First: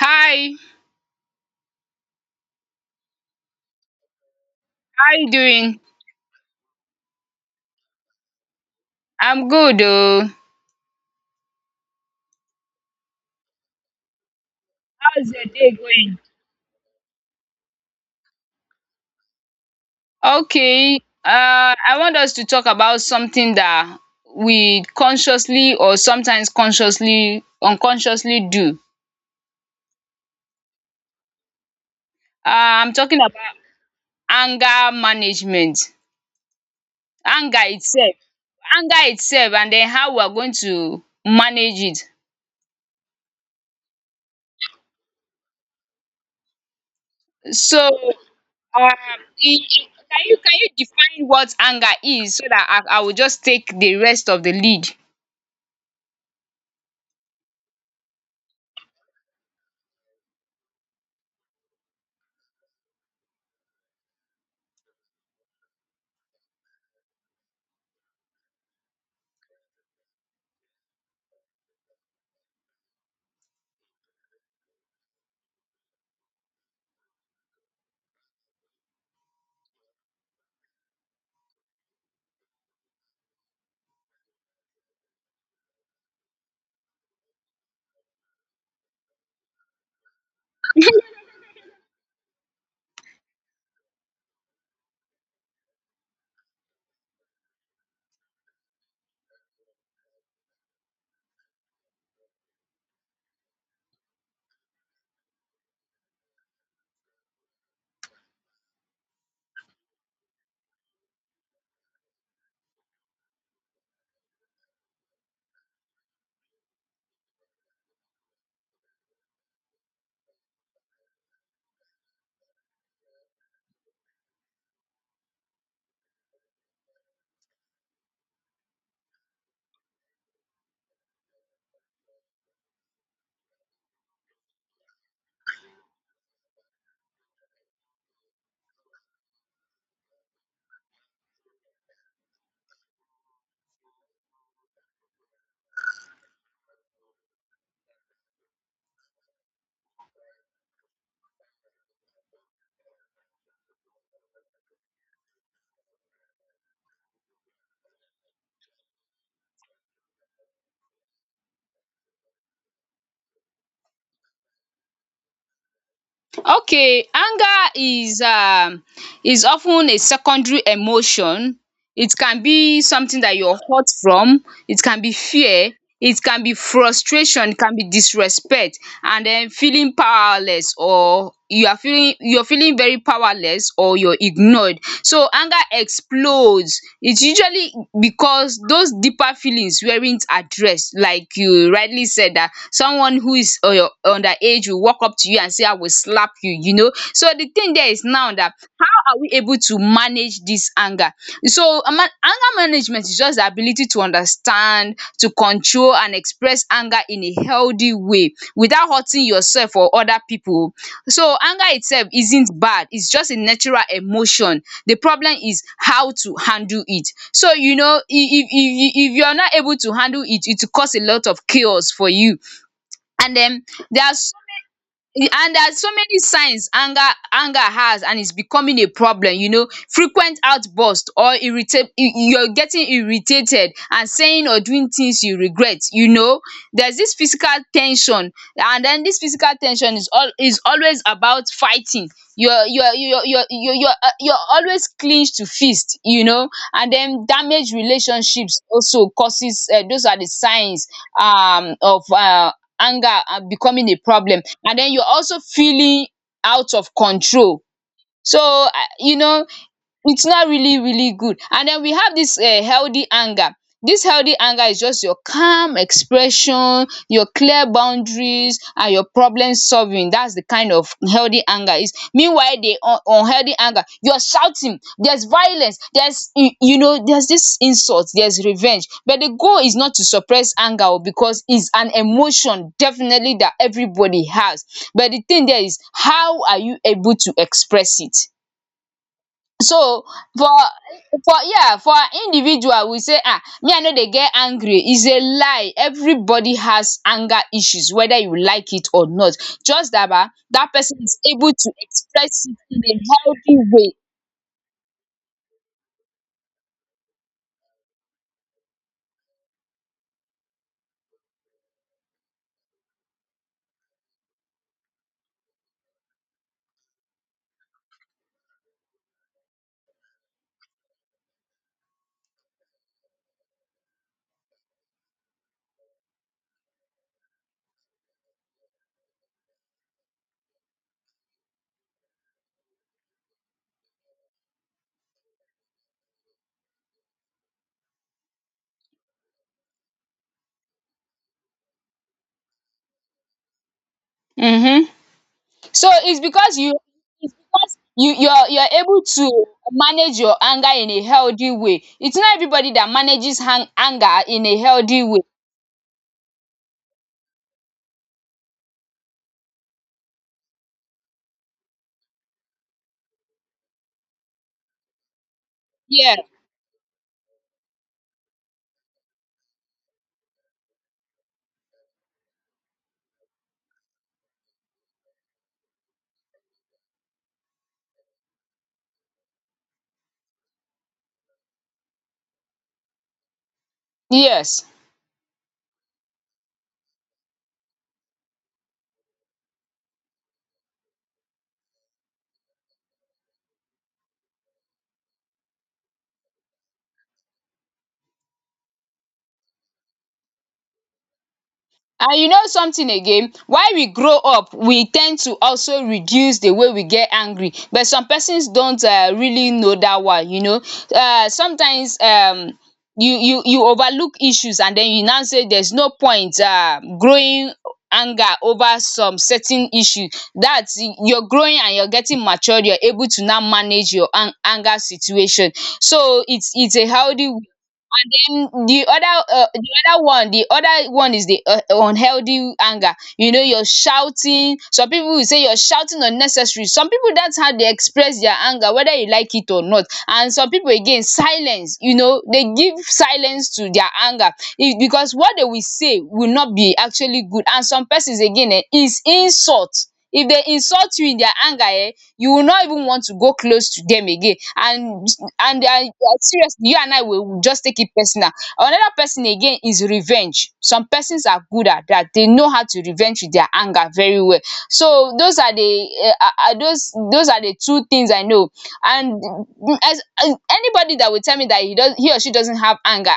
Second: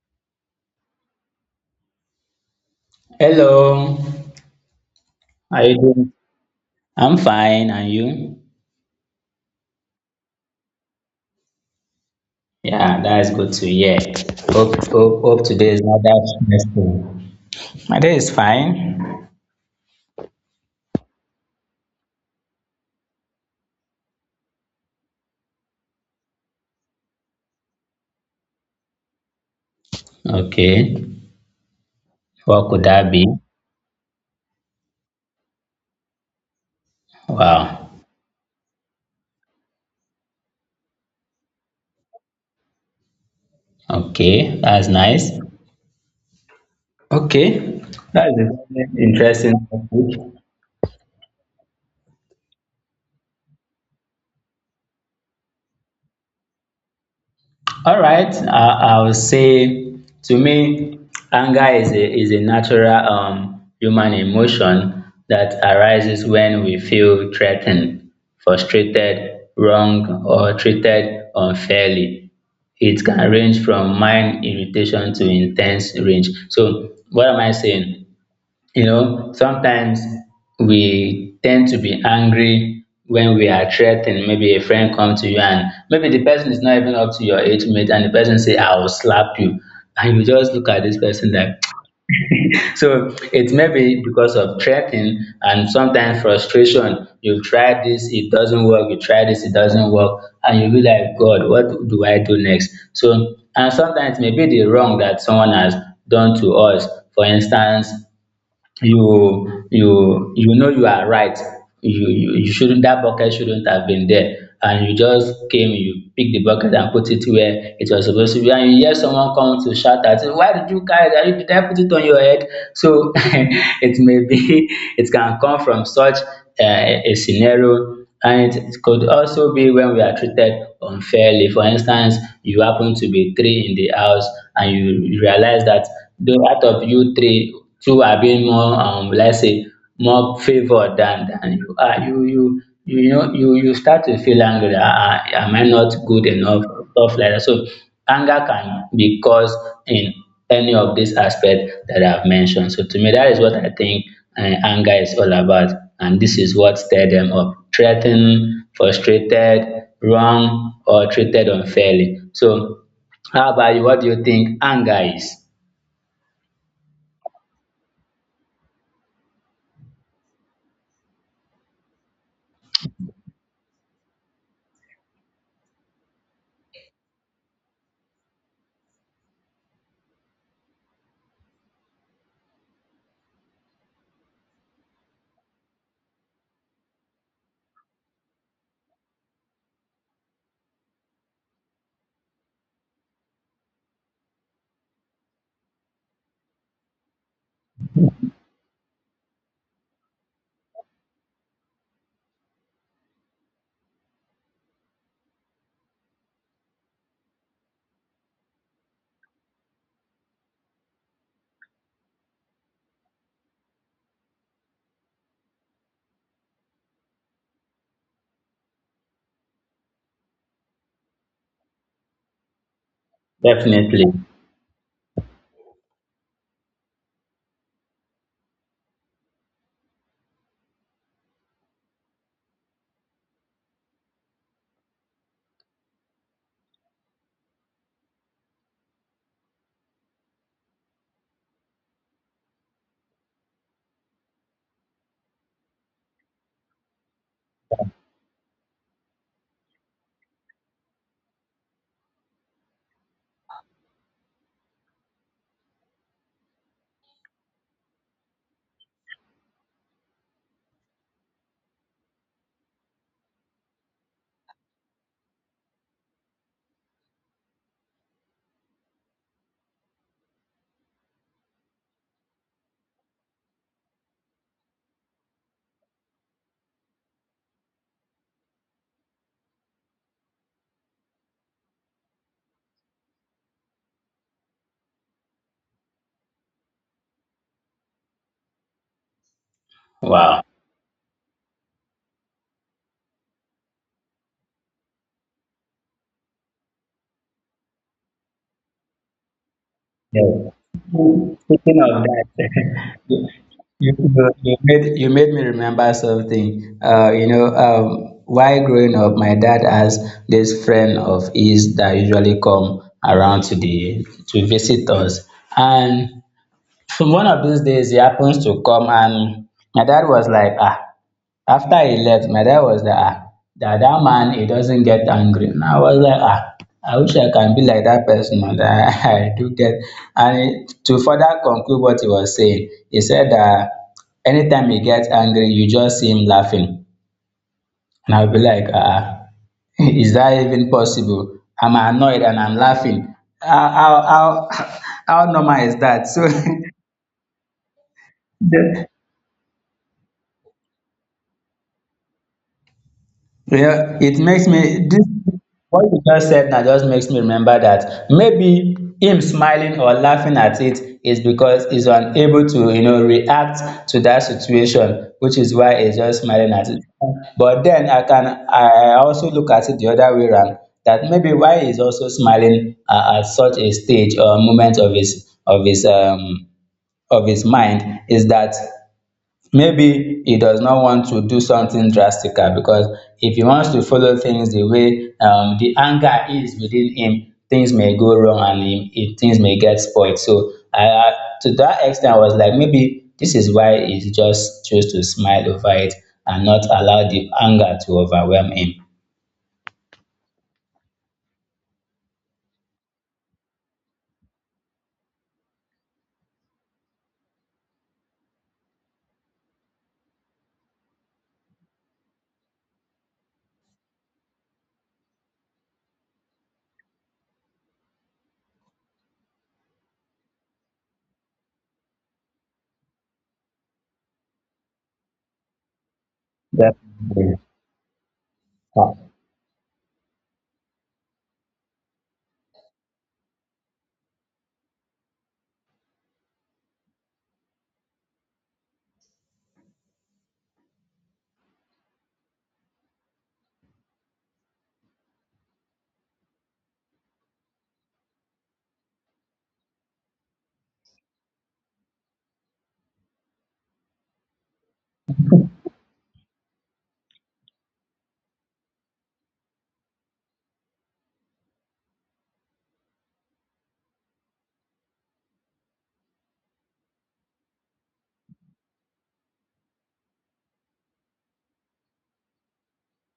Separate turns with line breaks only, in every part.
Hi,
Hello,
how you
how you
doing?
doing? I'm fine, and you?
I'm good oh.
Yeah, that is good to hear. Hope, hope,
How's
hope
your day
today is not
going?
that stressful. My day is fine.
Okay, I want us to talk about something that we consciously or sometimes consciously unconsciously do.
Okay, what could
I'm
that
talking
be?
about anger management. Anger
Wow.
itself. Anger itself and then how we are going to manage it.
Okay, that's nice. Okay,
So
that is an
um e
interesting
e
topic.
can you define what anger is so that I will just take the rest of the lead?
All right, I would say to me, anger is a natural human emotion that arises when we feel threatened, frustrated, wrong, or treated unfairly. It can range from mild irritation to intense rage. So, what am I saying? You know, sometimes we tend to be angry when we are threatened. Maybe a friend come to you and maybe the person is not even up to your age mate and the person say, I will slap you. And you just look at this person that so it may be because of threatening and sometimes frustration. You try this, it doesn't work, you try this, it doesn't work, and you be like, God, what do I do next? So and sometimes maybe the wrong that someone has done to us. For instance, you know you are right, you shouldn't, that bucket shouldn't have been there, and you just came, you pick the bucket and put it where it was supposed to be, and you hear someone come to shout at you, why did you carry that? You- did I put it on your head? So it may be it can come from such a scenario, and it could also be when we are treated unfairly. For instance, you happen to be three in the house, and you realize that though out of you three, two are being more let's say more favored than you are. You know you start to feel angry. Ah, ah, am I not good enough? Stuff like that. So anger can be caused in any of these aspects that I've mentioned. So to me, that is what I think anger is all about, and this is what stirred them up: threatened, frustrated, wrong, or treated unfairly. So, how about you? What do you think anger is?
Okay, anger is often a secondary emotion. It can be something that you're hurt from, it can be fear, it can be frustration, it can be disrespect, and then feeling powerless, or you are feeling you're feeling very powerless, or you're ignored. So anger explodes. It's usually because those deeper feelings weren't addressed, like you rightly said, that someone who is underage will walk up to you and say, I will slap you, you know. So the thing there is now that, how are we able to manage this anger? So anger management is just the ability to understand, to control and express anger in a healthy way without hurting yourself or other pipu o. So anger itself isn't bad, it's just a natural emotion. The problem is how to handle it. So if you are not able to handle it, it will cause a lot of chaos for you, and then there
Definitely.
are so Y- and there are so many signs anger has and is becoming a problem. You know. Frequent outburst, or you're getting irritated and saying or doing things you regret. There's this physical ten sion, and then this physical ten sion is always about fighting. You're always clenched to fist. And then damaged relationships also causes, those are the signs of anger are becoming a problem, and then you're also feeling out of control, so it's not really really good. And then we have this healthy anger. This healthy anger is just your calm expression, your clear boundaries, and your problem solving. That's the kind of healthy anger is. Meanwhile, the un unhealthy anger, you're shouting, there's violence, there's there's this insult, there's revenge. But the goal is not to suppress anger o, because it's an emotion definitely that everybody has. But the thing there is, how are you able to express it? So
Wow.
for an individual, we say, ah, me, I know, they get angry is a lie. Everybody has anger issues whether you like it or not. Just that ba
Yeah.
that person is able to
Speaking of that,
express it in a healthy
You, you made me remember something. You know, while growing up, my dad has this friend of his that usually come around to the to visit us. And from one of these days, he happens to come, and my dad was like, ah. After he left, my dad was like, ah, that man, he doesn't get angry. And I was like, ah, I wish I can be like that person oh, that I do get. And he- to further conclude what he was saying, he said that anytime he gets angry, you just see him laughing. And I'll be like, ah, is that even possible? I'm annoyed and I'm laughing. How, how, how,
way.
how normal is
So
that?
it's
So
because you it's because you you're you're
the
able to manage your anger in a healthy way. It's not everybody that manages hang
Yeah, it
anger in
makes
a
me
healthy
this
way.
what you just said now just makes me remember that maybe him smiling or laughing at it is because he's unable to, you know, react to that situation, which is why he's
Yeah.
just smiling at it. But then I can I also look at it the other way around that maybe why he's also smiling at such a stage or moment of his of his mind is that maybe he does not want to do something drastical because if he wants to follow things the
Yes.
way the anger is within him, things may go wrong and things may get spoiled. So to that extent, I was like, maybe this is why he just chose to smile over it and not allow the anger to overwhelm him.
And you know something again, while we grow up we ten d to also reduce the way we get angry, but some persons don't really know that one. Sometimes you overlook issues, and den you now say there's no point growing anger over some certain issue, that you're growing and you're getting matured, you're able to now manage your anger situation. So it's a healthy.
Definitely.
And then the other one is the unhealthy anger. You're shouting. Some people will say you're shouting unnecessary. Some people, that's how they express their anger, whether you like it or not. And some people again, silence. They give silence to their anger, if because what they will say will not be actually good. And some persons again, is insult. If they insult you in their anger, eh, you will not even want to go close to them again, and seriously, you and I will just take it personal. Another person again is revenge. Some persons are good at that, they know how to revenge with their anger very well. So those are the, those are the two things I know. And as anybody that will tell me that he or she doesn't have anger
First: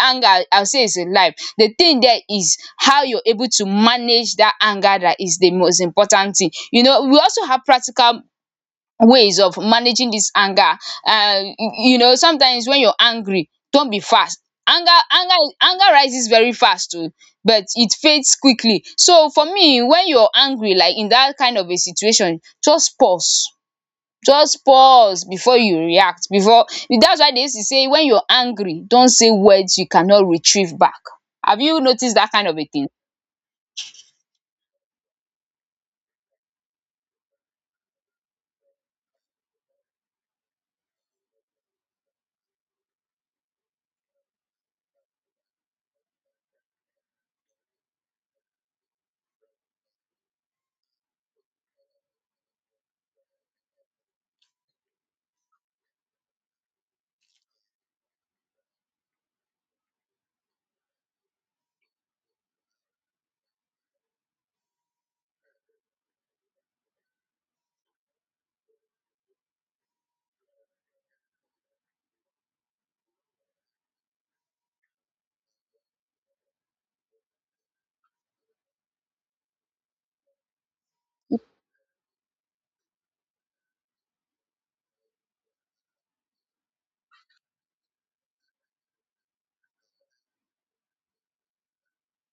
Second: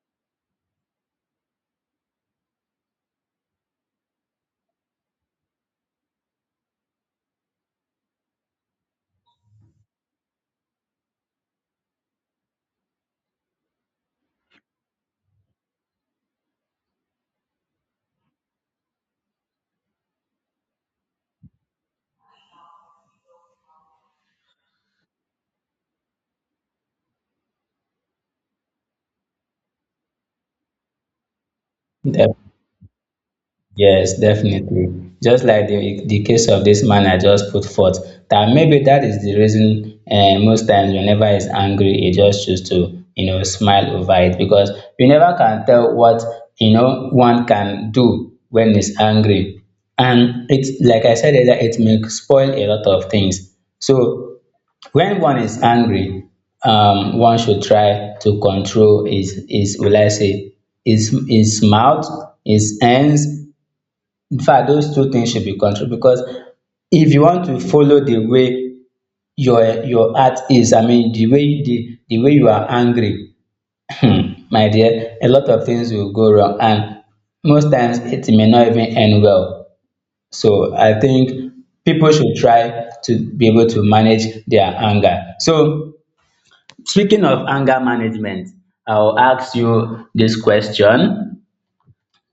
anger I'll say is a life. The thing there is how you're able to manage that anger, that is the most important thing. We also have practical ways of managing this anger. Sometimes when you're angry, don't be fast. Anger anger anger rises very fast oo, but it fades quickly. So for me, when you're angry, like in that kind of a situation, just pause. Just pause before you react before That's why they used to say, when you're angry, don't say words you cannot retrieve back. Have you noticed that kind of a thing?
Yes, definitely. Just like the case of this man I just put forth, that maybe that is the reason most times whenever he's angry, he just choose to, you know, smile over it because you never can tell what, you know, one can do when he's angry. And it's like I said earlier, it may spoil a lot of things. So when one is angry, one should try to control his will I say, his mouth, his hands, in fact, those two things should be controlled because if you want to follow the way your heart is, I mean the way you are angry, my dear, a lot of things will go wrong and most times it may not even end well. So I think people should try to be able to manage their anger. So speaking of anger management, I'll ask you this question.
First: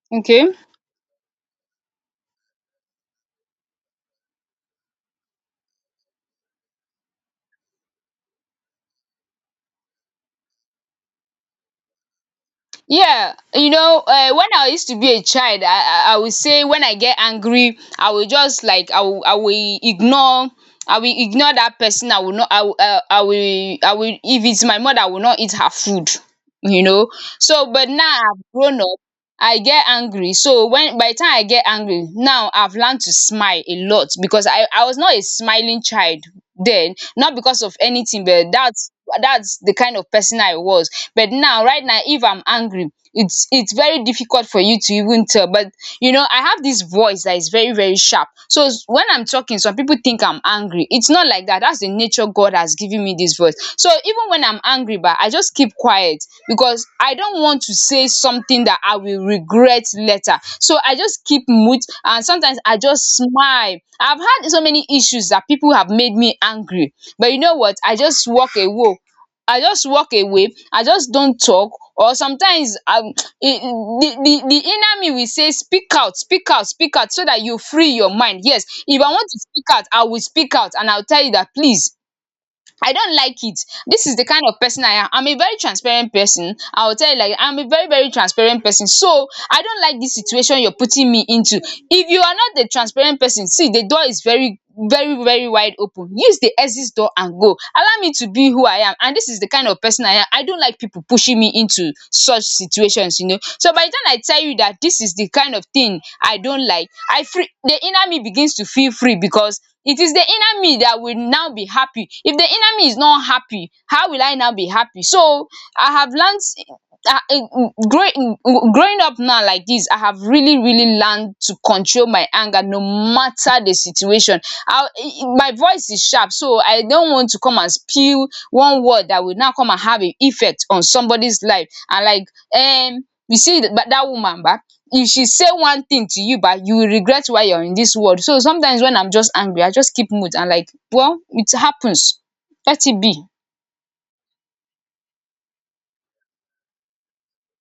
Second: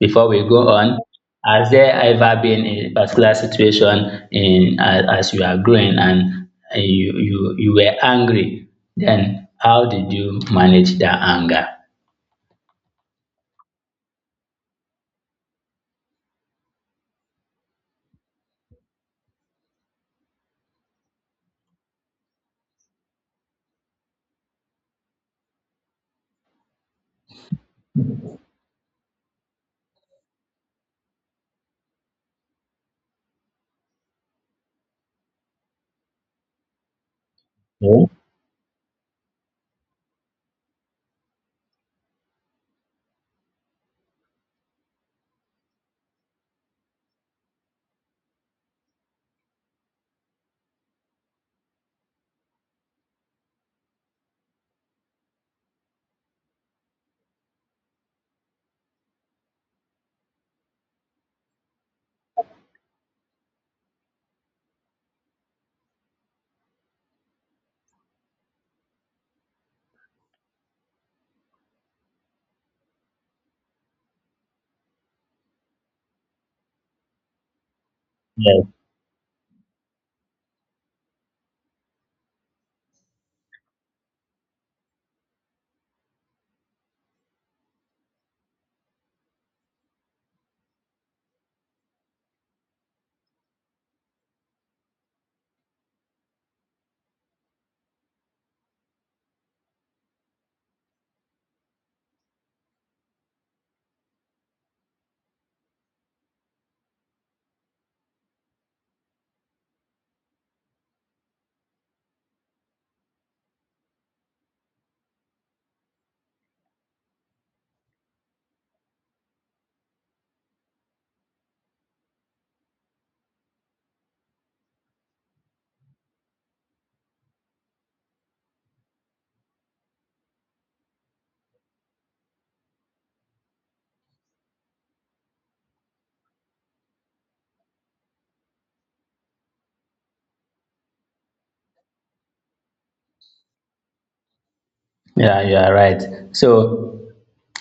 Before we
Okay.
go on, has there ever been a particular situation in as you are growing and you were angry? Then how did you manage that anger?
Yeah, when I used to be a child, I would say, when I get angry I will just, like, I will ignore that person. I will not I will I will I will If it's my mother I will not eat her food, you know. So but now I've grown up. I get angry so when By the time I get angry now, I've learned to smile a lot, because I was not a smiling child then, not because of
Oh,
anything, but that's the kind of person I was. But now, right now, if I'm angry, it's very difficult for you to even tell. But I have this voice that is very very sharp, so when I'm talking, some people think I'm angry. It's not like that. That's the nature God has given me, this voice. So even when I'm angry, but I just keep quiet, because I don't want to say something that I will regret later. So I just keep mute, and sometimes I just smile. I've had so many issues that people have made me angry, but you know what, I just walk away. I just walk away. I just don't talk. Or sometimes, I the inner me will say, speak out, speak out, speak out, so that you free your mind.
yeah.
Yes, if I want to speak out, I will speak out, and I'll tell you that, please, I don't like it. This is the kind of person I am. I'm a very transparent person. I will tell you, like, I'm a very, very transparent person. So I don't like this situation you're putting me into. If you are not the transparent person, see, the door is very, very, very wide open. Use the exit door and go. Allow me to be who I am. And this is the kind of person I am. I don't like people pushing me into such situations. So by the time I tell you that this is the kind of thing I don't like, I free the inner me begins to feel free, because it is the inner me that will now be happy. If the inner me is not happy, how will I now be happy? So I have learned. I, growing growing up now like this, I have really really learned to control my anger, no matter the situation. I, my voice is sharp, so I don't want to come and spew one word that will now come and have an effect on somebody's life. And but that woman but if she say one thing to you, but you will regret why you're in this world. So sometimes when I'm just angry, I just keep mute, and like, well, it happens, let it be.
Yeah, you are right. So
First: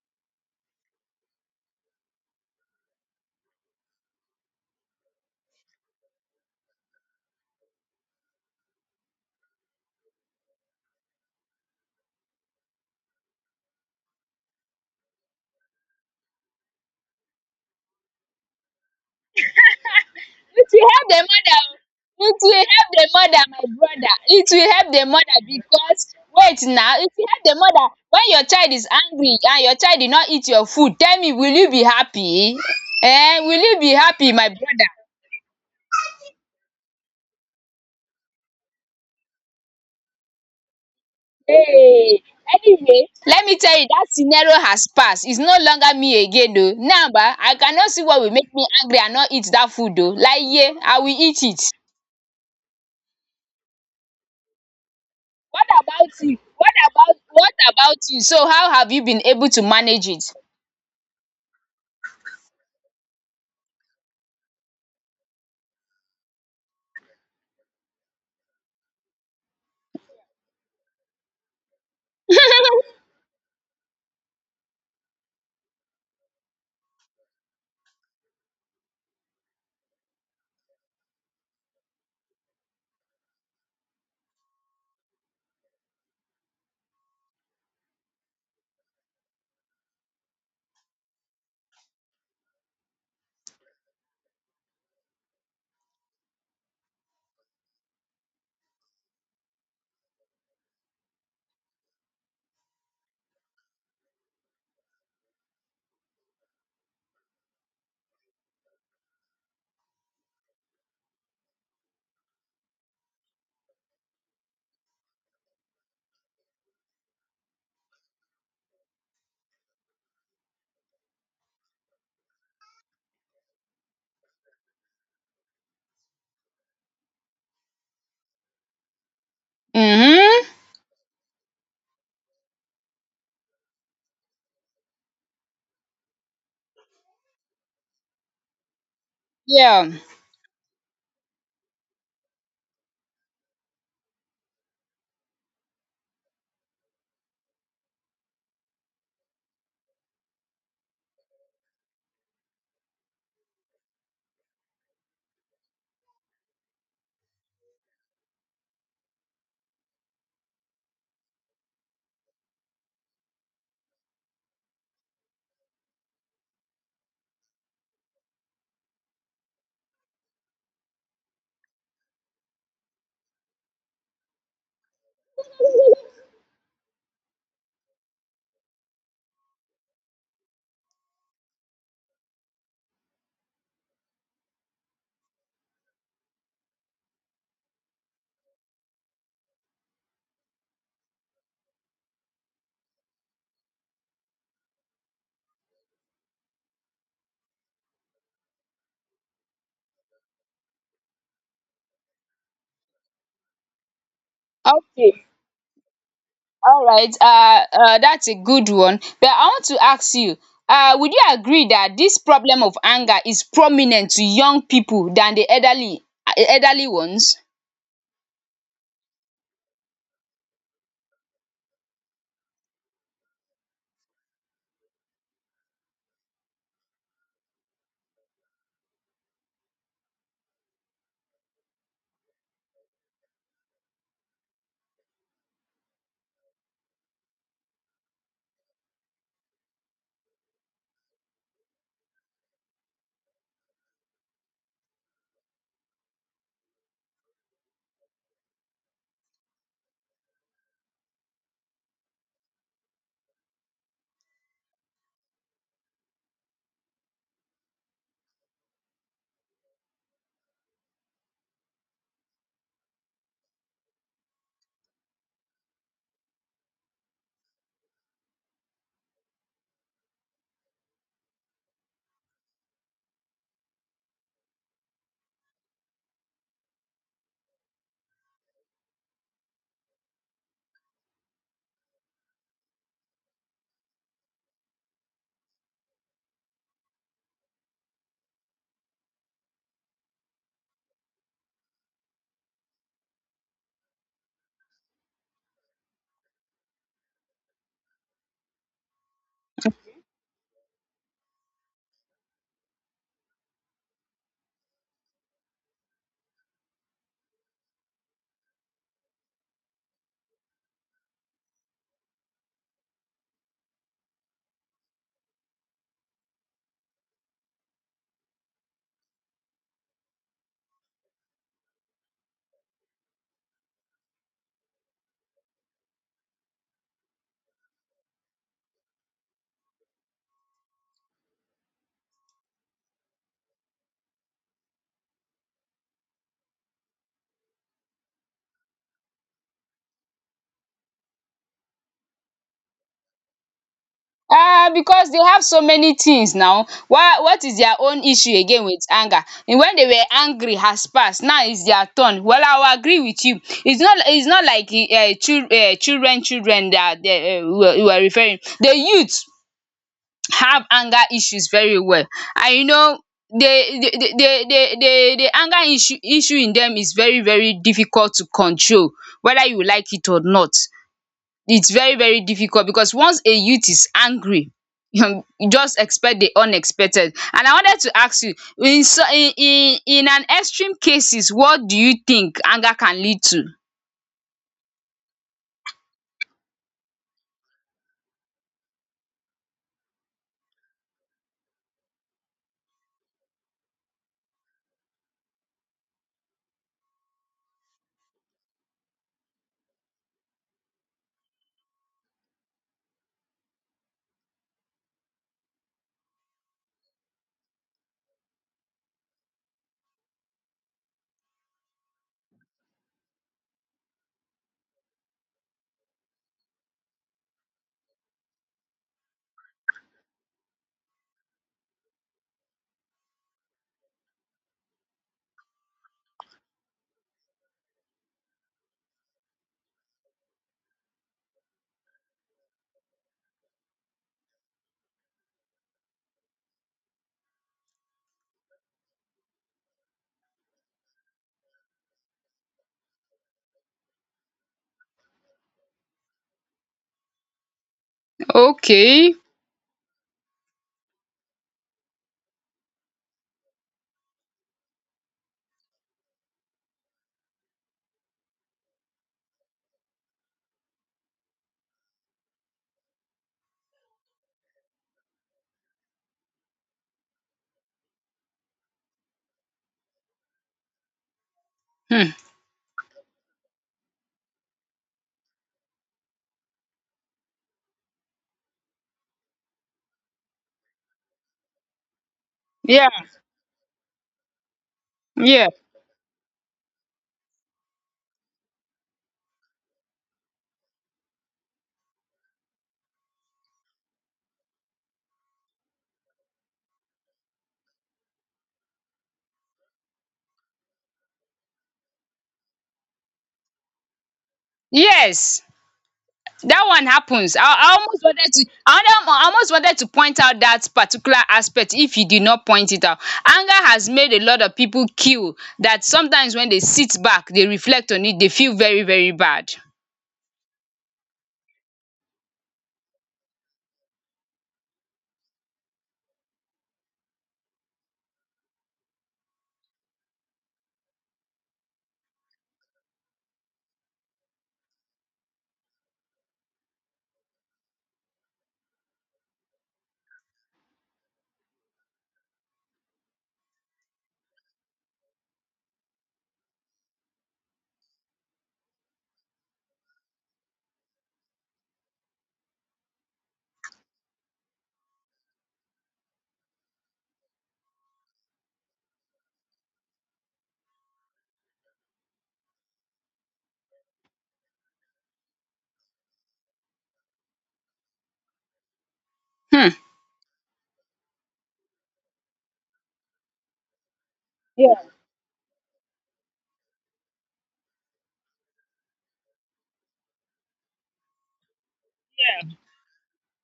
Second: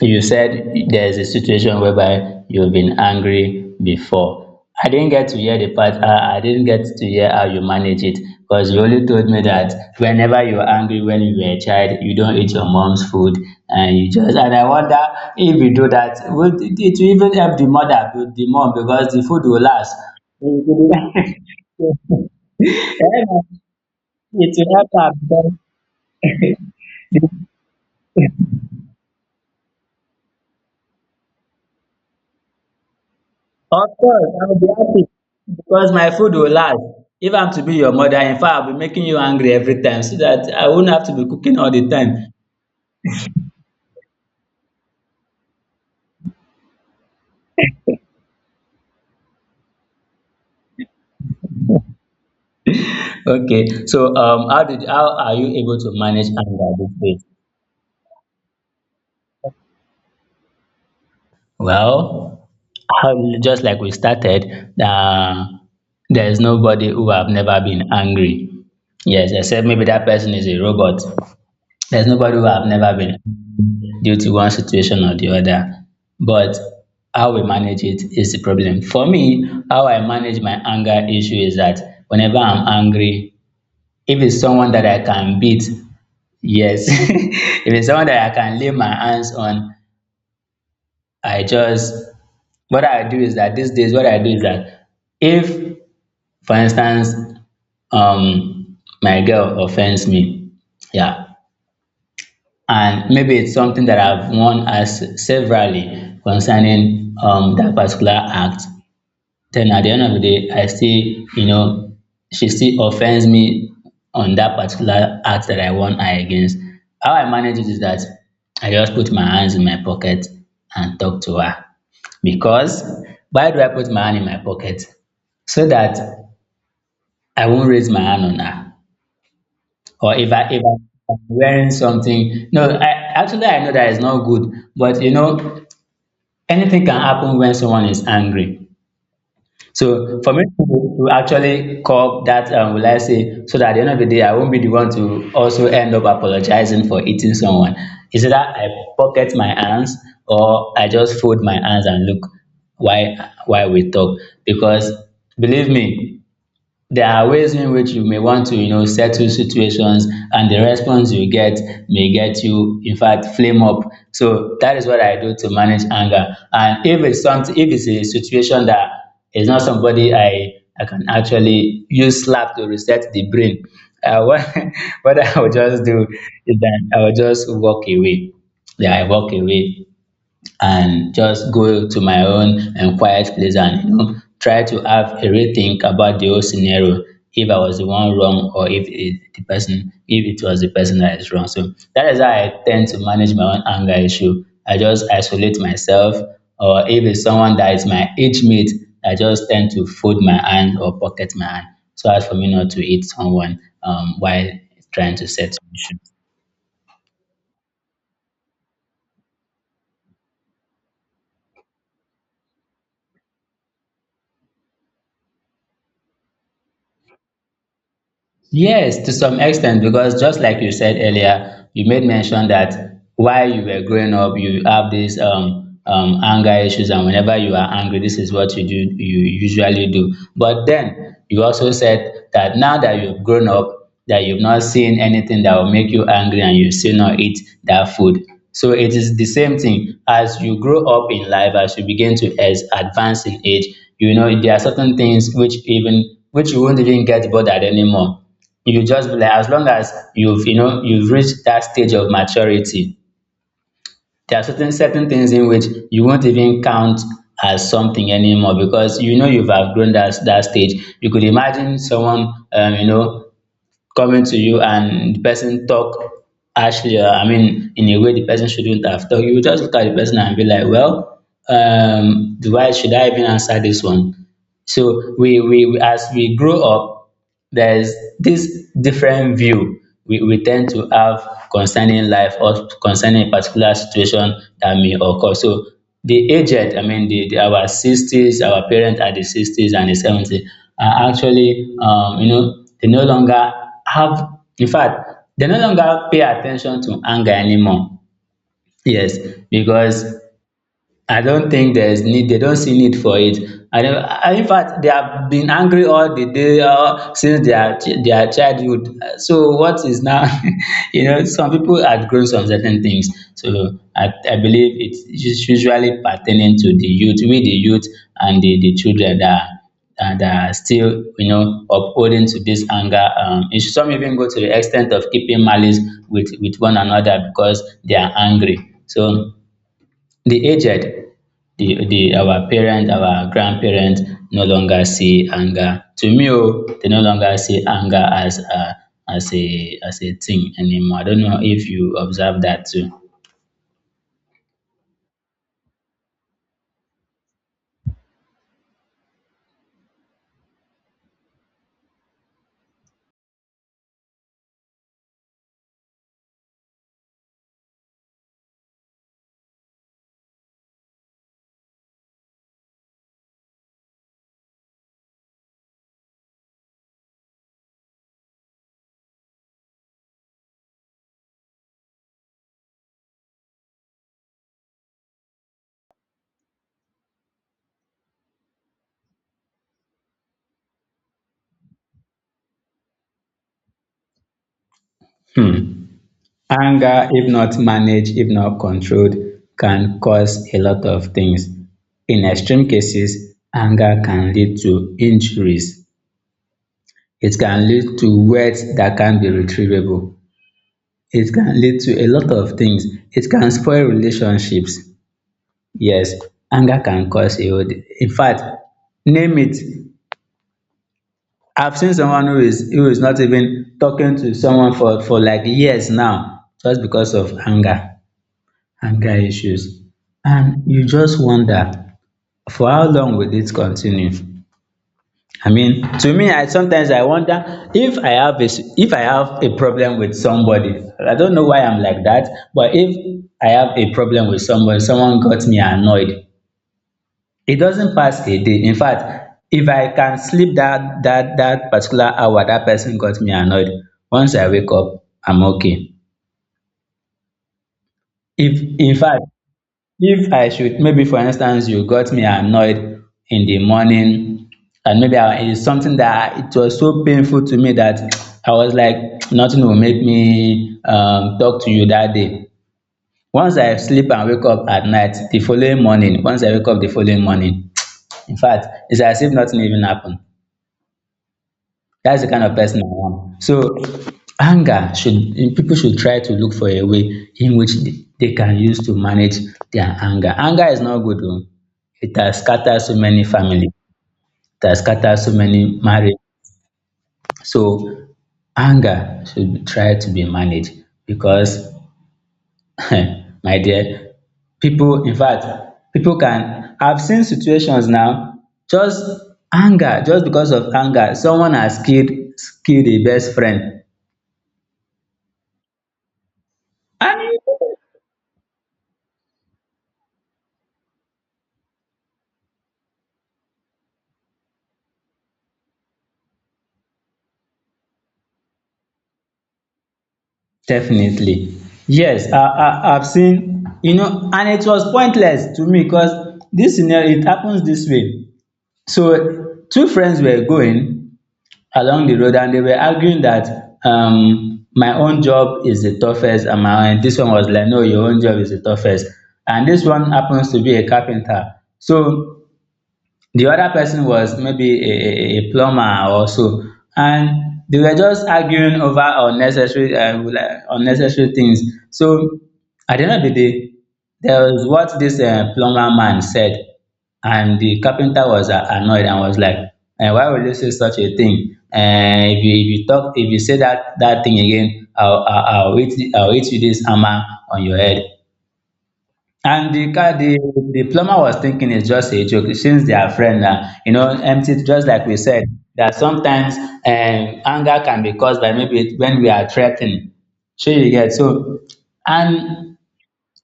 you said there's a situation whereby you've been angry before. I didn't get to hear the part, I didn't get to hear how you manage it because you only told me that whenever you're angry when you were a child, you don't eat your mom's food and you just, and I wonder if you do that, would it will even help the mother, the mom, because the food will last.
It will help the
it
mother
will
oo, it will help the mother, my brother, it will
help
help the mother.
her
Because wait now, it will help the mother, when your child is angry and your child did not eat your food. Tell me, will you be happy? Eh, will you
Of
be
course,
happy,
I
my
will be
brother?
happy because my food will last. If I'm to be your mother, in fact, I'll be making you angry every time so that I won't have to be cooking all the
Hey,
time.
anyway, let me tell you, that scenario has passed, its no longer me again oo. Now ba, I cannot see what will make me angry and not eat that food oo laye, I will eat it.
Okay, so how did how are you
what
able to
about
manage
you
anger
what
these days?
about what about you so how have you been able to manage it?
Well, how- just like we started, uh, there is nobody who have never been angry. Yes, except maybe that person is a robot. There's nobody who I've never been due to one situation or the other. But how we manage it is the problem. For me, how I manage my anger issue is that whenever I'm angry, if it's someone that I can beat, yes. if it's someone that I can lay my hands on, I just, what I do is that these days, what I do is that if, for instance, my girl offends me, yeah, and maybe it's something that I've won as severally concerning that particular act. Then at the end of the day, I still, you know, she still offends me on that particular act that I won her against. How I manage it is that I just put my hands in my pocket and talk to her. Because why do I put my hand in my pocket? So that I won't raise my hand on her or
Mhm.
if I'm wearing something. No, I, actually I know that is not good, but you know anything can happen when someone is angry.
Yeah.
So for me to actually curb that, will I say, so that at the end of the day I won't be the one to also end up apologizing for eating someone. Is it that I pocket my hands or I just fold my hands and look why why we talk? Because believe me, there are ways in which you may want to, you know, settle situations and the response you get may get you, in fact, flame up. So that is what I do to manage anger. And if it's something, if it's a situation that is not somebody I can actually use slap to reset the brain, uh, what, what I will just do is that I will just walk away. Yeah, I walk away and just go to my own and quiet place and you know, try to have a rethink about the whole scenario if I was the one wrong or if it, the person if it was the person that is wrong. So that is how I tend to manage my own anger issue. I just isolate myself, or if it's someone that is my age mate, I just tend to fold my hand or pocket my hand so as for me not to hit someone while trying
Okay.
to settle issue.
All right. That's a good one. But I want to ask you, would you agree that this problem of anger is prominent to young people than the elderly ones?
Yes, to some extent, because just like you said earlier, you made mention that while you were growing up, you have these anger issues, and whenever you are angry, this is what you do, you usually do. But then you also said that now that you've grown up, that you've not seen anything that will make you angry, and you still not eat that food. So it is the same thing. As you grow up in life, as you begin to as advance in age, you know there are certain things which even which you won't even get bothered anymore. You just be like, as long as you've you know you've reached that stage of maturity, there are certain things in which you won't even count as something anymore because you've outgrown that stage. You could imagine someone coming to you, and the person talk harshly, or I mean in a way the person shouldn't have talked, you will just look at the person and be like, well, do I, should I even answer this one? So as we grow up, there's this different view we tend to have concerning life or concerning a particular situation that may occur. So the aged, I mean, the, our 60s, our parents at the 60s and the 70s, are actually, you know, they no longer have, in fact, they no longer pay attention to anger anymore. Yes, because I don't think there's need they don't see need for it. And in fact, they have been angry all the day since their childhood. So what is now, you know, some people had grown some certain things. So I believe it's usually pertaining to the youth, we the youth and the children that are still, you know, upholding to this anger. Some even go to the extent of keeping malice with one another because they are angry. So the aged, the our parents, our grandparents, no longer see anger. To me, oh, they no longer see anger as a, as a thing anymore. I don't know if you observe that too.
Ah, because they have so many things now. Why? What is their own issue again with anger? And when they were angry has passed, now is their turn. Well, I will agree with you. It's not like children that they, you were referring. The youth have anger issues very well. And you know, the anger issue in them is very difficult to control, whether you like it or not. It's very difficult because once a youth is angry you just expect the unexpected. And I wanted to ask you, in so in an extreme cases, what do you think anger can lead to?
Hmm. Anger, if not managed, if not controlled, can cause a lot of things. In extreme cases, anger can lead to injuries. It can lead to words that can be retrievable. It can lead to a lot of things. It can spoil relationships. Yes, anger can cause a whole de in fact, name it. I've seen someone who is not even talking to someone for like years now just because of anger, anger issues. And you just wonder, for how long will this continue? I mean, to me, I sometimes I wonder, if I have if I have a problem with somebody. I don't know why I'm like that, but if I have a problem with someone, someone got me annoyed, it doesn't pass a day. In fact, if I can sleep that particular hour that person got me annoyed, once I wake up, I'm okay. If in
Okay.
fact, if I should, maybe for instance, you got me annoyed in the morning, and maybe I, it's something that it was so painful to me that I was like nothing will make me talk to you that day. Once I sleep and wake up at night the following morning, once I wake up the following morning in fact, it's as if nothing even happened.
um
That's the kind of person I am. So anger should, people should try to look for a way in which they can use to manage their anger. Anger is not good o. It has scattered
yeah,
so many families. It has scattered so
yeah,
many marriage. So anger try to be managed because my dear, people, in fact, people can, I've seen situations now, just anger, just because of anger, someone has killed, killed a best friend.
yes. That one happens. I
And
almost wanted to, I wonder, I almost wanted to point out that particular aspect if you did not point it out. Anger has made a lot of people kill that sometimes when they sit back, they reflect on it, they feel very, very bad.
definitely. Yes, I've seen, you know, and it was pointless to me because this scenario, it happens this way. So, two friends were going along the road and they were arguing that, my own job is the toughest, and my and this one was like, no, your own job is the toughest. And this one happens to be a carpenter. So, the other person was maybe a plumber or so, and they were just arguing over unnecessary like unnecessary things. So at the end of the day, there was what this plumber man said, and the carpenter was annoyed and was like, why would you say such a thing? If you, if you talk if you say that thing again, I'll hit, you this hammer on your head.
Hmm.
And the guy, the plumber was thinking it's just a joke since they are friends now. You know, empty. Just like we said, that sometimes, anger can be caused by maybe when we are threatened. So you get so, and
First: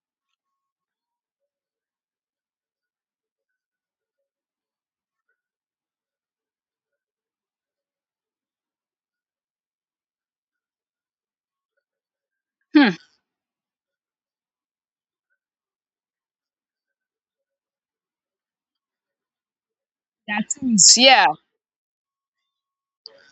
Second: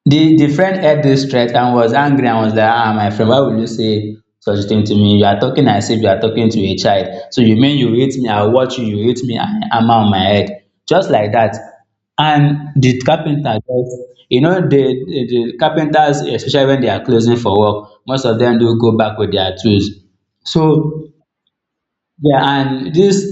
the friend heard this threat and was angry and was like, ah, my friend, why would you say such a thing to me? You are talking as if you are talking to a child. So you mean you hit me? I will watch you, you hit me and hammer on my head, just like that. And
Hmm.
the carpenter just, you know, the the carpenters, especially when they are closing for work, most of them do go back with their tools. So
Yeah.
yeah, and this,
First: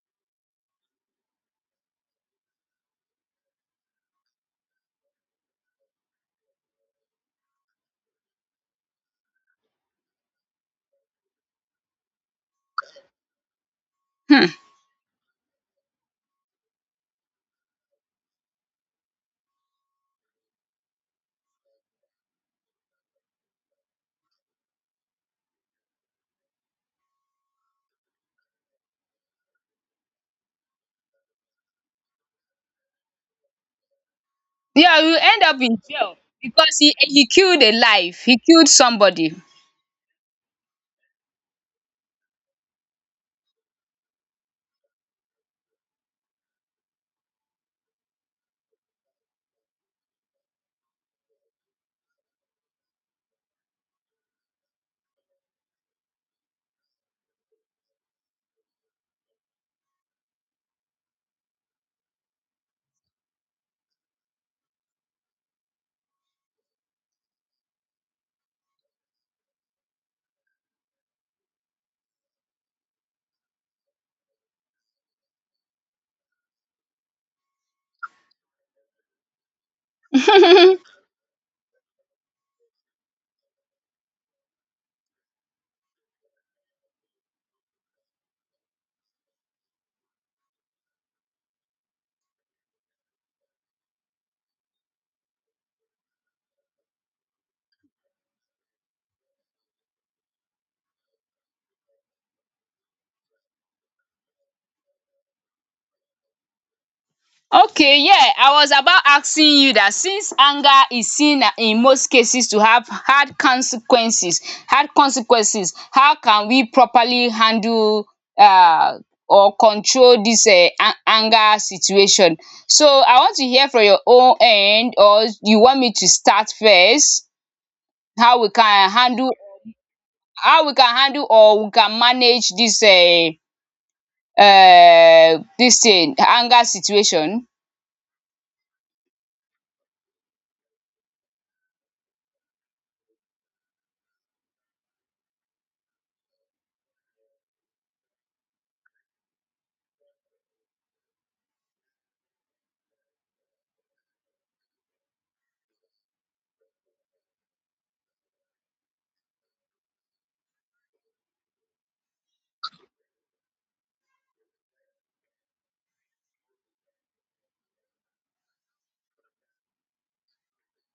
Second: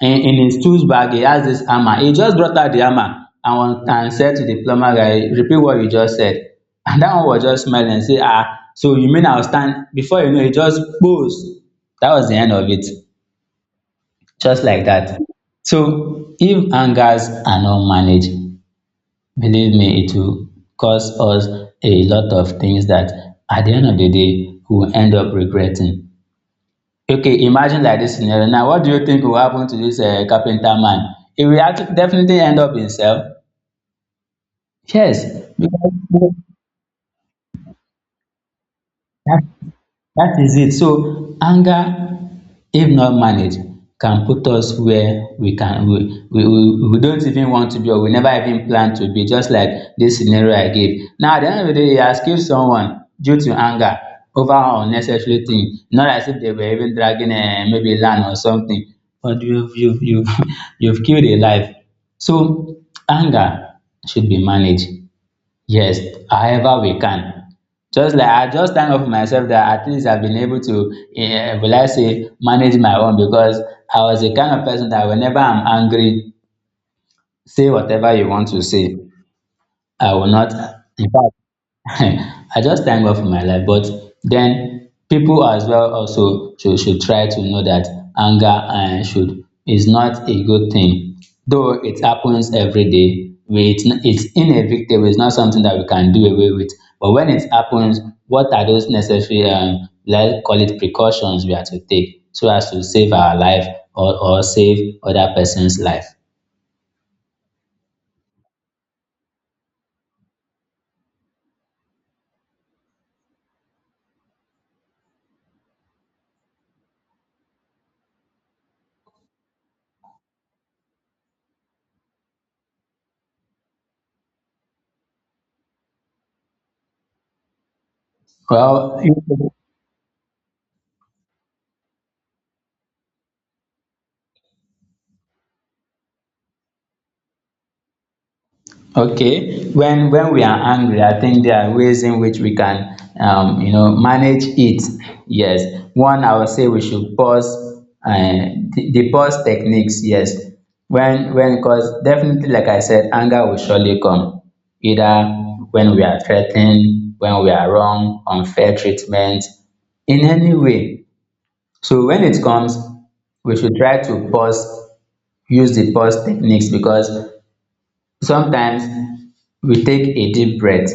in his tools bag, he has this hammer. He just brought out the hammer and one, and said to the plumber guy, repeat what you just said. And that one was just smiling and say, ah, so you mean I'll stand before you know it, just pose. That was the end of it.
Hmm.
Just like that. So if angers are not managed, believe me, it will cause us a lot of things that at the end of the day we will end up regretting. Okay, imagine like this scenario. Now, what do you think will happen to this carpenter man? He will definitely end up himself.
Yeah, you
Yes.
end up in jail
Because
because he killed a life. He killed somebody.
that, that is it. So anger, if not managed, can put us where we can, we don't even want to be, or we never even plan to be, just like this scenario I gave. Now at the end of the day, he has killed someone due to anger over an unnecessary thing. Not as if they were even dragging, maybe land or something, but you've you've killed a life. So anger should be managed. Yes, however we can. Just like I just thank God for myself that at least I've been able to, eh, will I say, manage my own, because I was the kind of person that whenever I'm angry, say whatever you want to say, I will not, in fact, I just thank God for my life. But then people as well also should try to know that anger, should is not a good thing. Though it happens every day, we, it's inevitable, it's not something that we can do away with. But when it happens, what are those necessary, let's call it precautions, we have to take so as to save our life, or save other person's life?
Okay, yeah, I was about asking you that since anger is seen in most cases to have hard consequences, how can we properly handle uh, or control this anger situation? So I want to hear from your own end, or you want me to start first? How we can
Well,
handle, how we can handle, or we can manage this this thing, anger situation?
okay, when we are angry, I think there are ways in which we can, you know, manage it. Yes, one, I would say we should pause, the pause techniques. Yes, when, because definitely, like I said, anger will surely come, either when we are threatened, when we are wrong, unfair treatment, in any way. So when it comes, we should try to pause, use the pause techniques, because sometimes we take a deep breath,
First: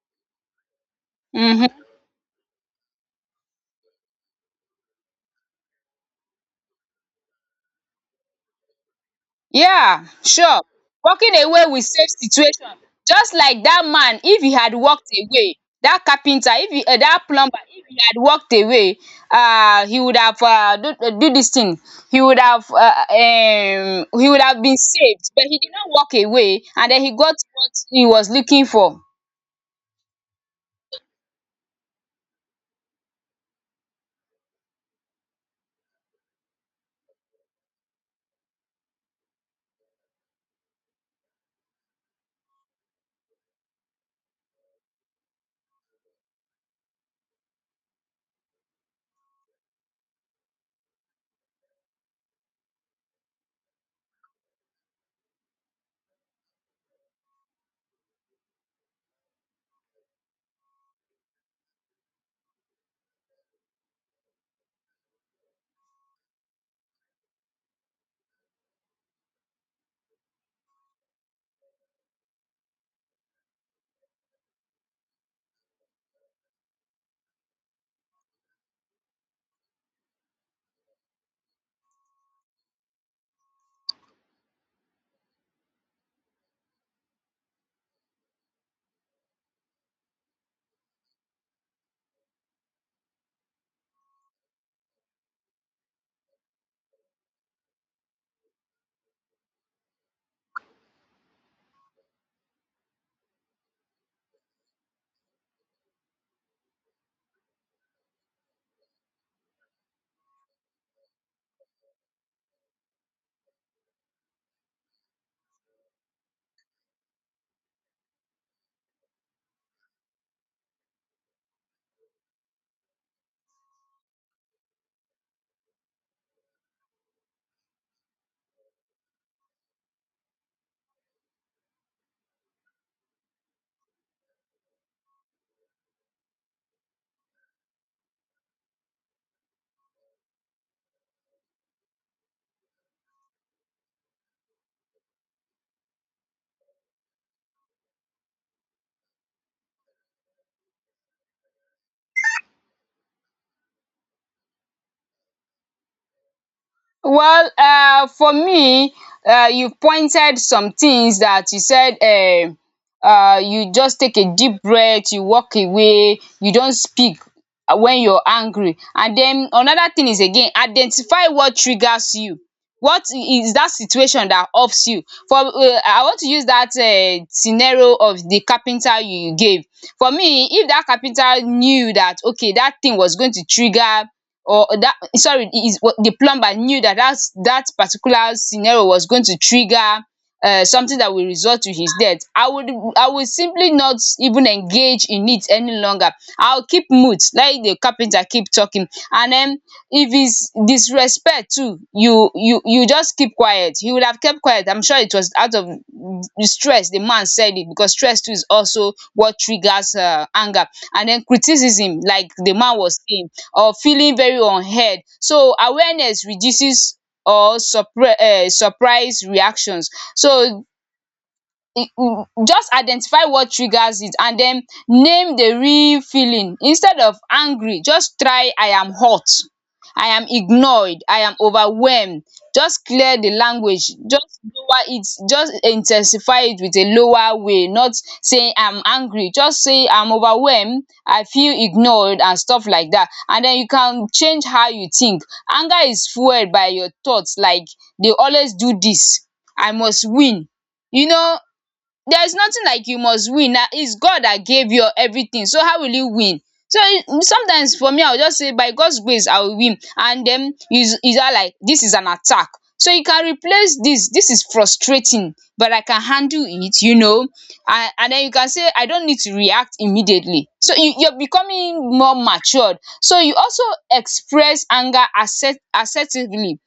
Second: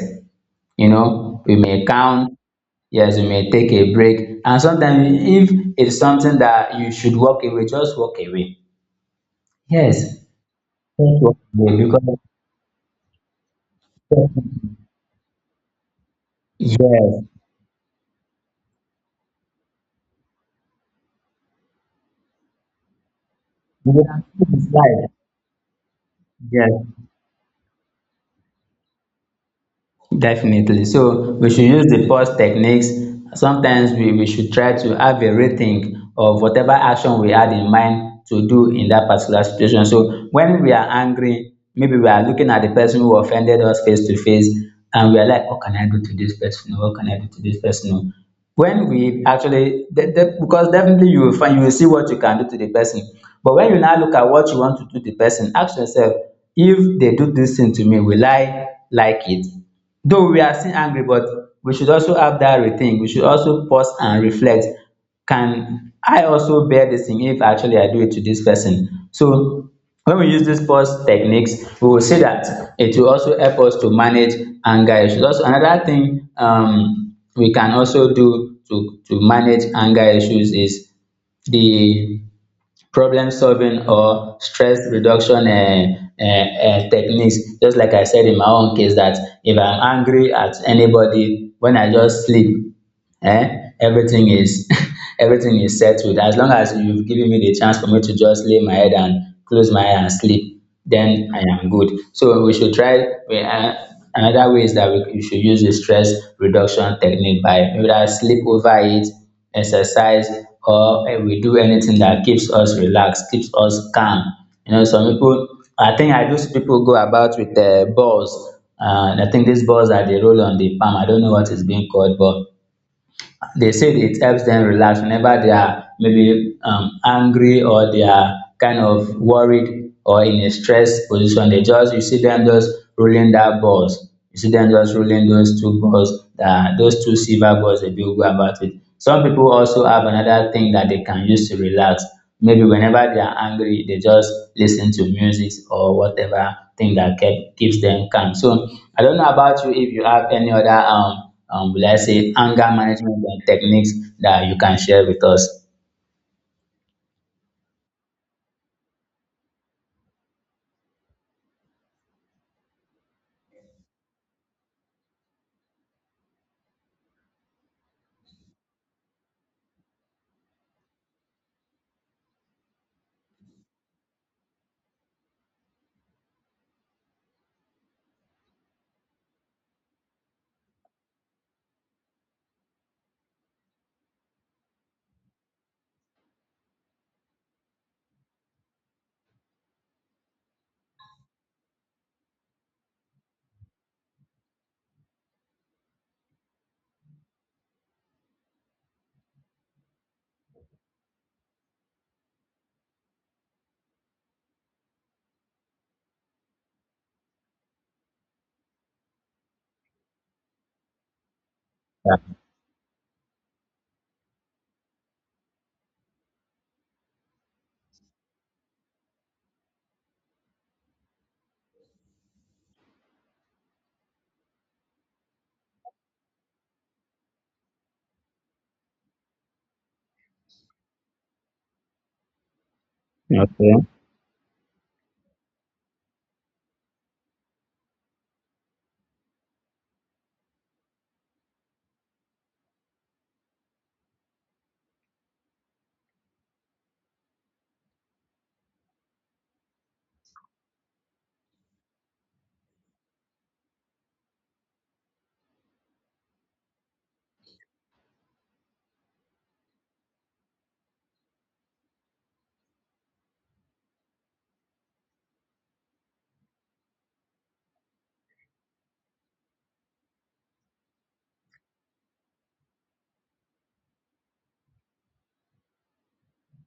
you know, we may
Mm-hmm.
count, yes, we may take a break. And sometimes, if it's something that you should walk away, just walk away. Yes,
Yeah,
just
sure. Walking
walk
away
away
will save
because,
situation. Just like dat man, if he had walked away, dat carpenter, if
yes,
he dat
you
plumber, if he had walked away, he would have do do dis thing. He would have
know,
he would have
it's
been
life.
saved, but he did not walk away,
Yes.
and then he got what he was looking for.
Definitely. So we should use the pause techniques. Sometimes we should try to have a rethink of whatever action we had in mind to do in that particular situation. So when we are angry, maybe we are looking at the person who offended us face to face, and we are like, what can I do to this person? What can I do to this person? No. When we actually, because definitely you will find, you will see what you can do to the person. But when you now look at what you want to do to the person, ask yourself, if they do this thing to me, will I like it? Though we are still angry, but we should also have that rethink, we should also pause and reflect, can I also bear this thing if actually I do it to this person? So when we use dis pause techniques, we will see that it will also help us to manage anger issues. Also, another thing, um, we can also do to manage anger issues is the problem solving or stress reduction, um, techniques. Just like I said in my own case, that if I'm angry at anybody, when I just sleep, eh, everything is everything is settled, as long as you've given me the chance for me to just lay my head and close my eye and sleep, then I am good. So we should try, we, um, another way is that we should use the stress reduction technique, by maybe that's sleep over it, exercise, or eh, we do anything that keeps us relaxed, keeps us calm. You know, some people, I think I do see people go about with, balls. I think these balls that they roll on the palm, I don't know what is being called, but they said it helps them relax whenever they are maybe, angry, or they are kind of worried, or in a stress position. They just, you see them just rolling that balls. You see them just rolling those two balls, that those two silver balls. They do go about it. Some people also have another thing that they can use to relax. Maybe whenever they are angry, they just listen to music or whatever thing that keeps them calm. So I don't know about you, if you have any other will I say, anger management and techniques that you can share with us?
Well, for me, you pointed some things that you said. You just take a deep breath, you walk away, you don't speak when you're angry. And den another thing is, again, identify what triggers you. What is that situation that ups you? For I want to use that scenario of the carpenter you gave. For me, if that carpenter knew that okay, that thing was going to trigger, or that sorry is, what the plumber knew that that's that particular scenario was going to trigger something that will result to his death, I would, I would simply not even engage in it any longer. I will keep mute, let the carpenter keep talking. And den if is disrespect too, you you just keep quiet. He would have kept quiet. I'm sure it was out of stress, the man said it, because stress too is also what triggers anger. And den criticism, like the man was saying, or feeling very unheard. So awareness reduces or surprise reactions. So just identify what triggers it, and then name the real feeling. Instead of angry, just try, I am hot, I am ignored, I am overwhelmed. Just clear the
Yeah. Okay.
language, just lower it, just intensify it with a lower way. Not saying I'm angry, just say I'm overwhelmed, I feel ignored, and stuff like that. And then you can change how you think. Anger is fueled by your thoughts. Like, they always do this, I must win, you know. There is nothing like you must win, na is God that gave you everything, so how will you win? So sometimes for me, I will just say by God's grace I will win. And then is, that like this is an attack. So you can replace this, this is frustrating but I can handle it, you know. And then you can say, I don't need to react immediately. So you, you're becoming more matured. So you also express anger assertively.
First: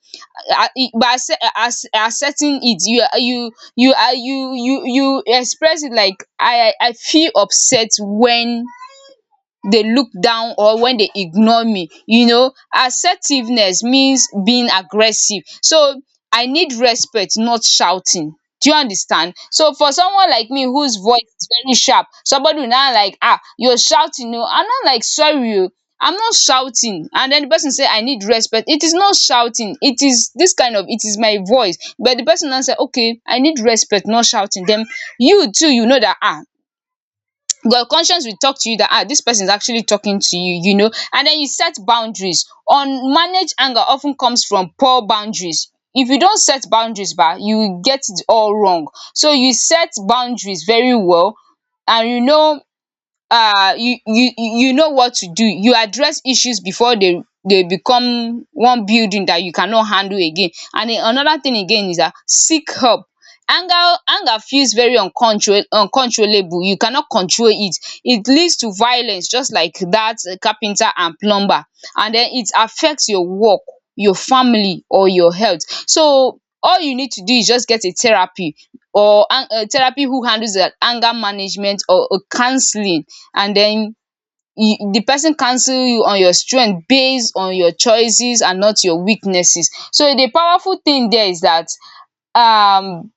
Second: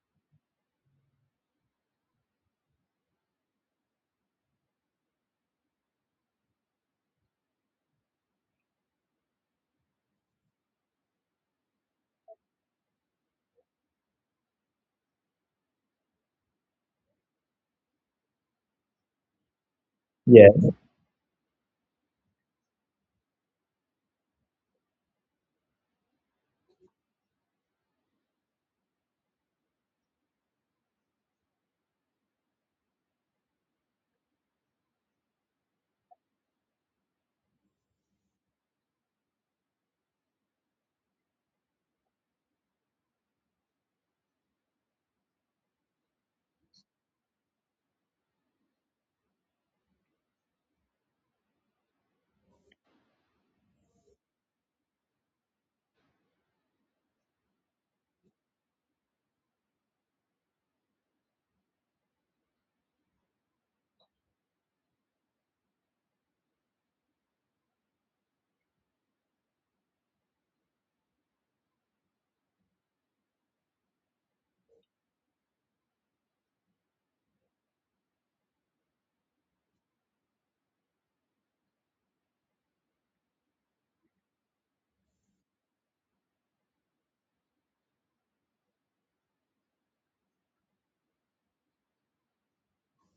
Accepting it, you are, you are, you express it like, I feel upset when they look down or when they ignore me. You know, assertiveness means being aggressive. So I need respect, not shouting. Do you understand? So for someone
Yeah.
like me whose voice is very sharp, somebody will now like, ah, you're shouting oo. I am not, like, sorry oo, I'm not shouting. And then the person say, I need respect. It is not shouting, it is this kind of, it is my voice. But the person now say, okay, I need respect, not shouting. Den you too, you know that, ah, your conscience will talk to you that, ah, this person is actually talking to you, you know. And then you set boundaries. Unmanaged anger often comes from poor boundaries. If you don't set boundaries ba, you will get it all wrong. So you set boundaries very well. And you know, you know what to do. You address issues before they become one building that you cannot handle again. And another thing again is that, seek help. anger Anger feels very uncontrollable, you cannot control it. It leads to violence, just like that carpenter and plumber. And then it affects your work, your family, or your health. So all you need to do is just get a therapy, or a therapy who handles the anger management or counselling. And then you, the person counsel you on your strength based on your choices and not your weaknesses. So the powerful thing there is that, um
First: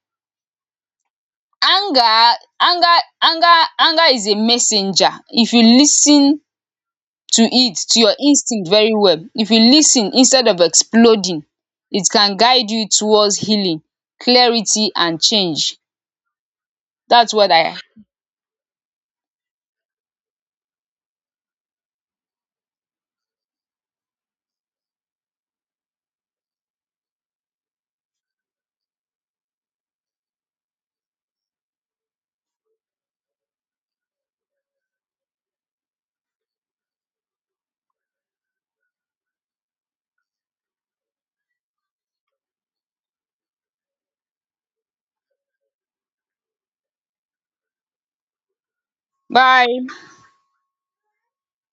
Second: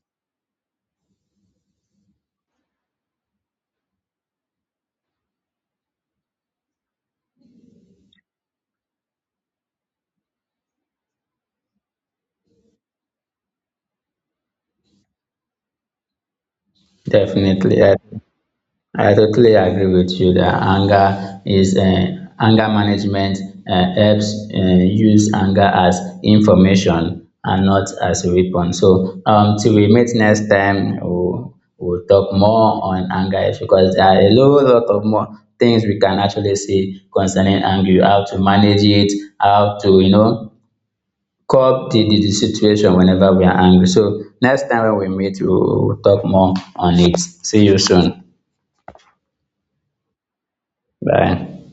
anger anger, anger is a messenger. If you listen to it, to your instinct, very well, if you listen instead of exploding, it can guide you towards healing, clarity and change. That's what I.
Definitely, I totally agree with you that anger is, anger management helps, use anger as information and not as a weapon. So, till we meet next time, we'll talk more on anger, because there are a whole lot of more things we can actually say concerning anger, how to manage it, how to, you know, curb the, the situation whenever we are angry. So next time when we meet, we will talk more on it. See you soon.
Bye.
Bye.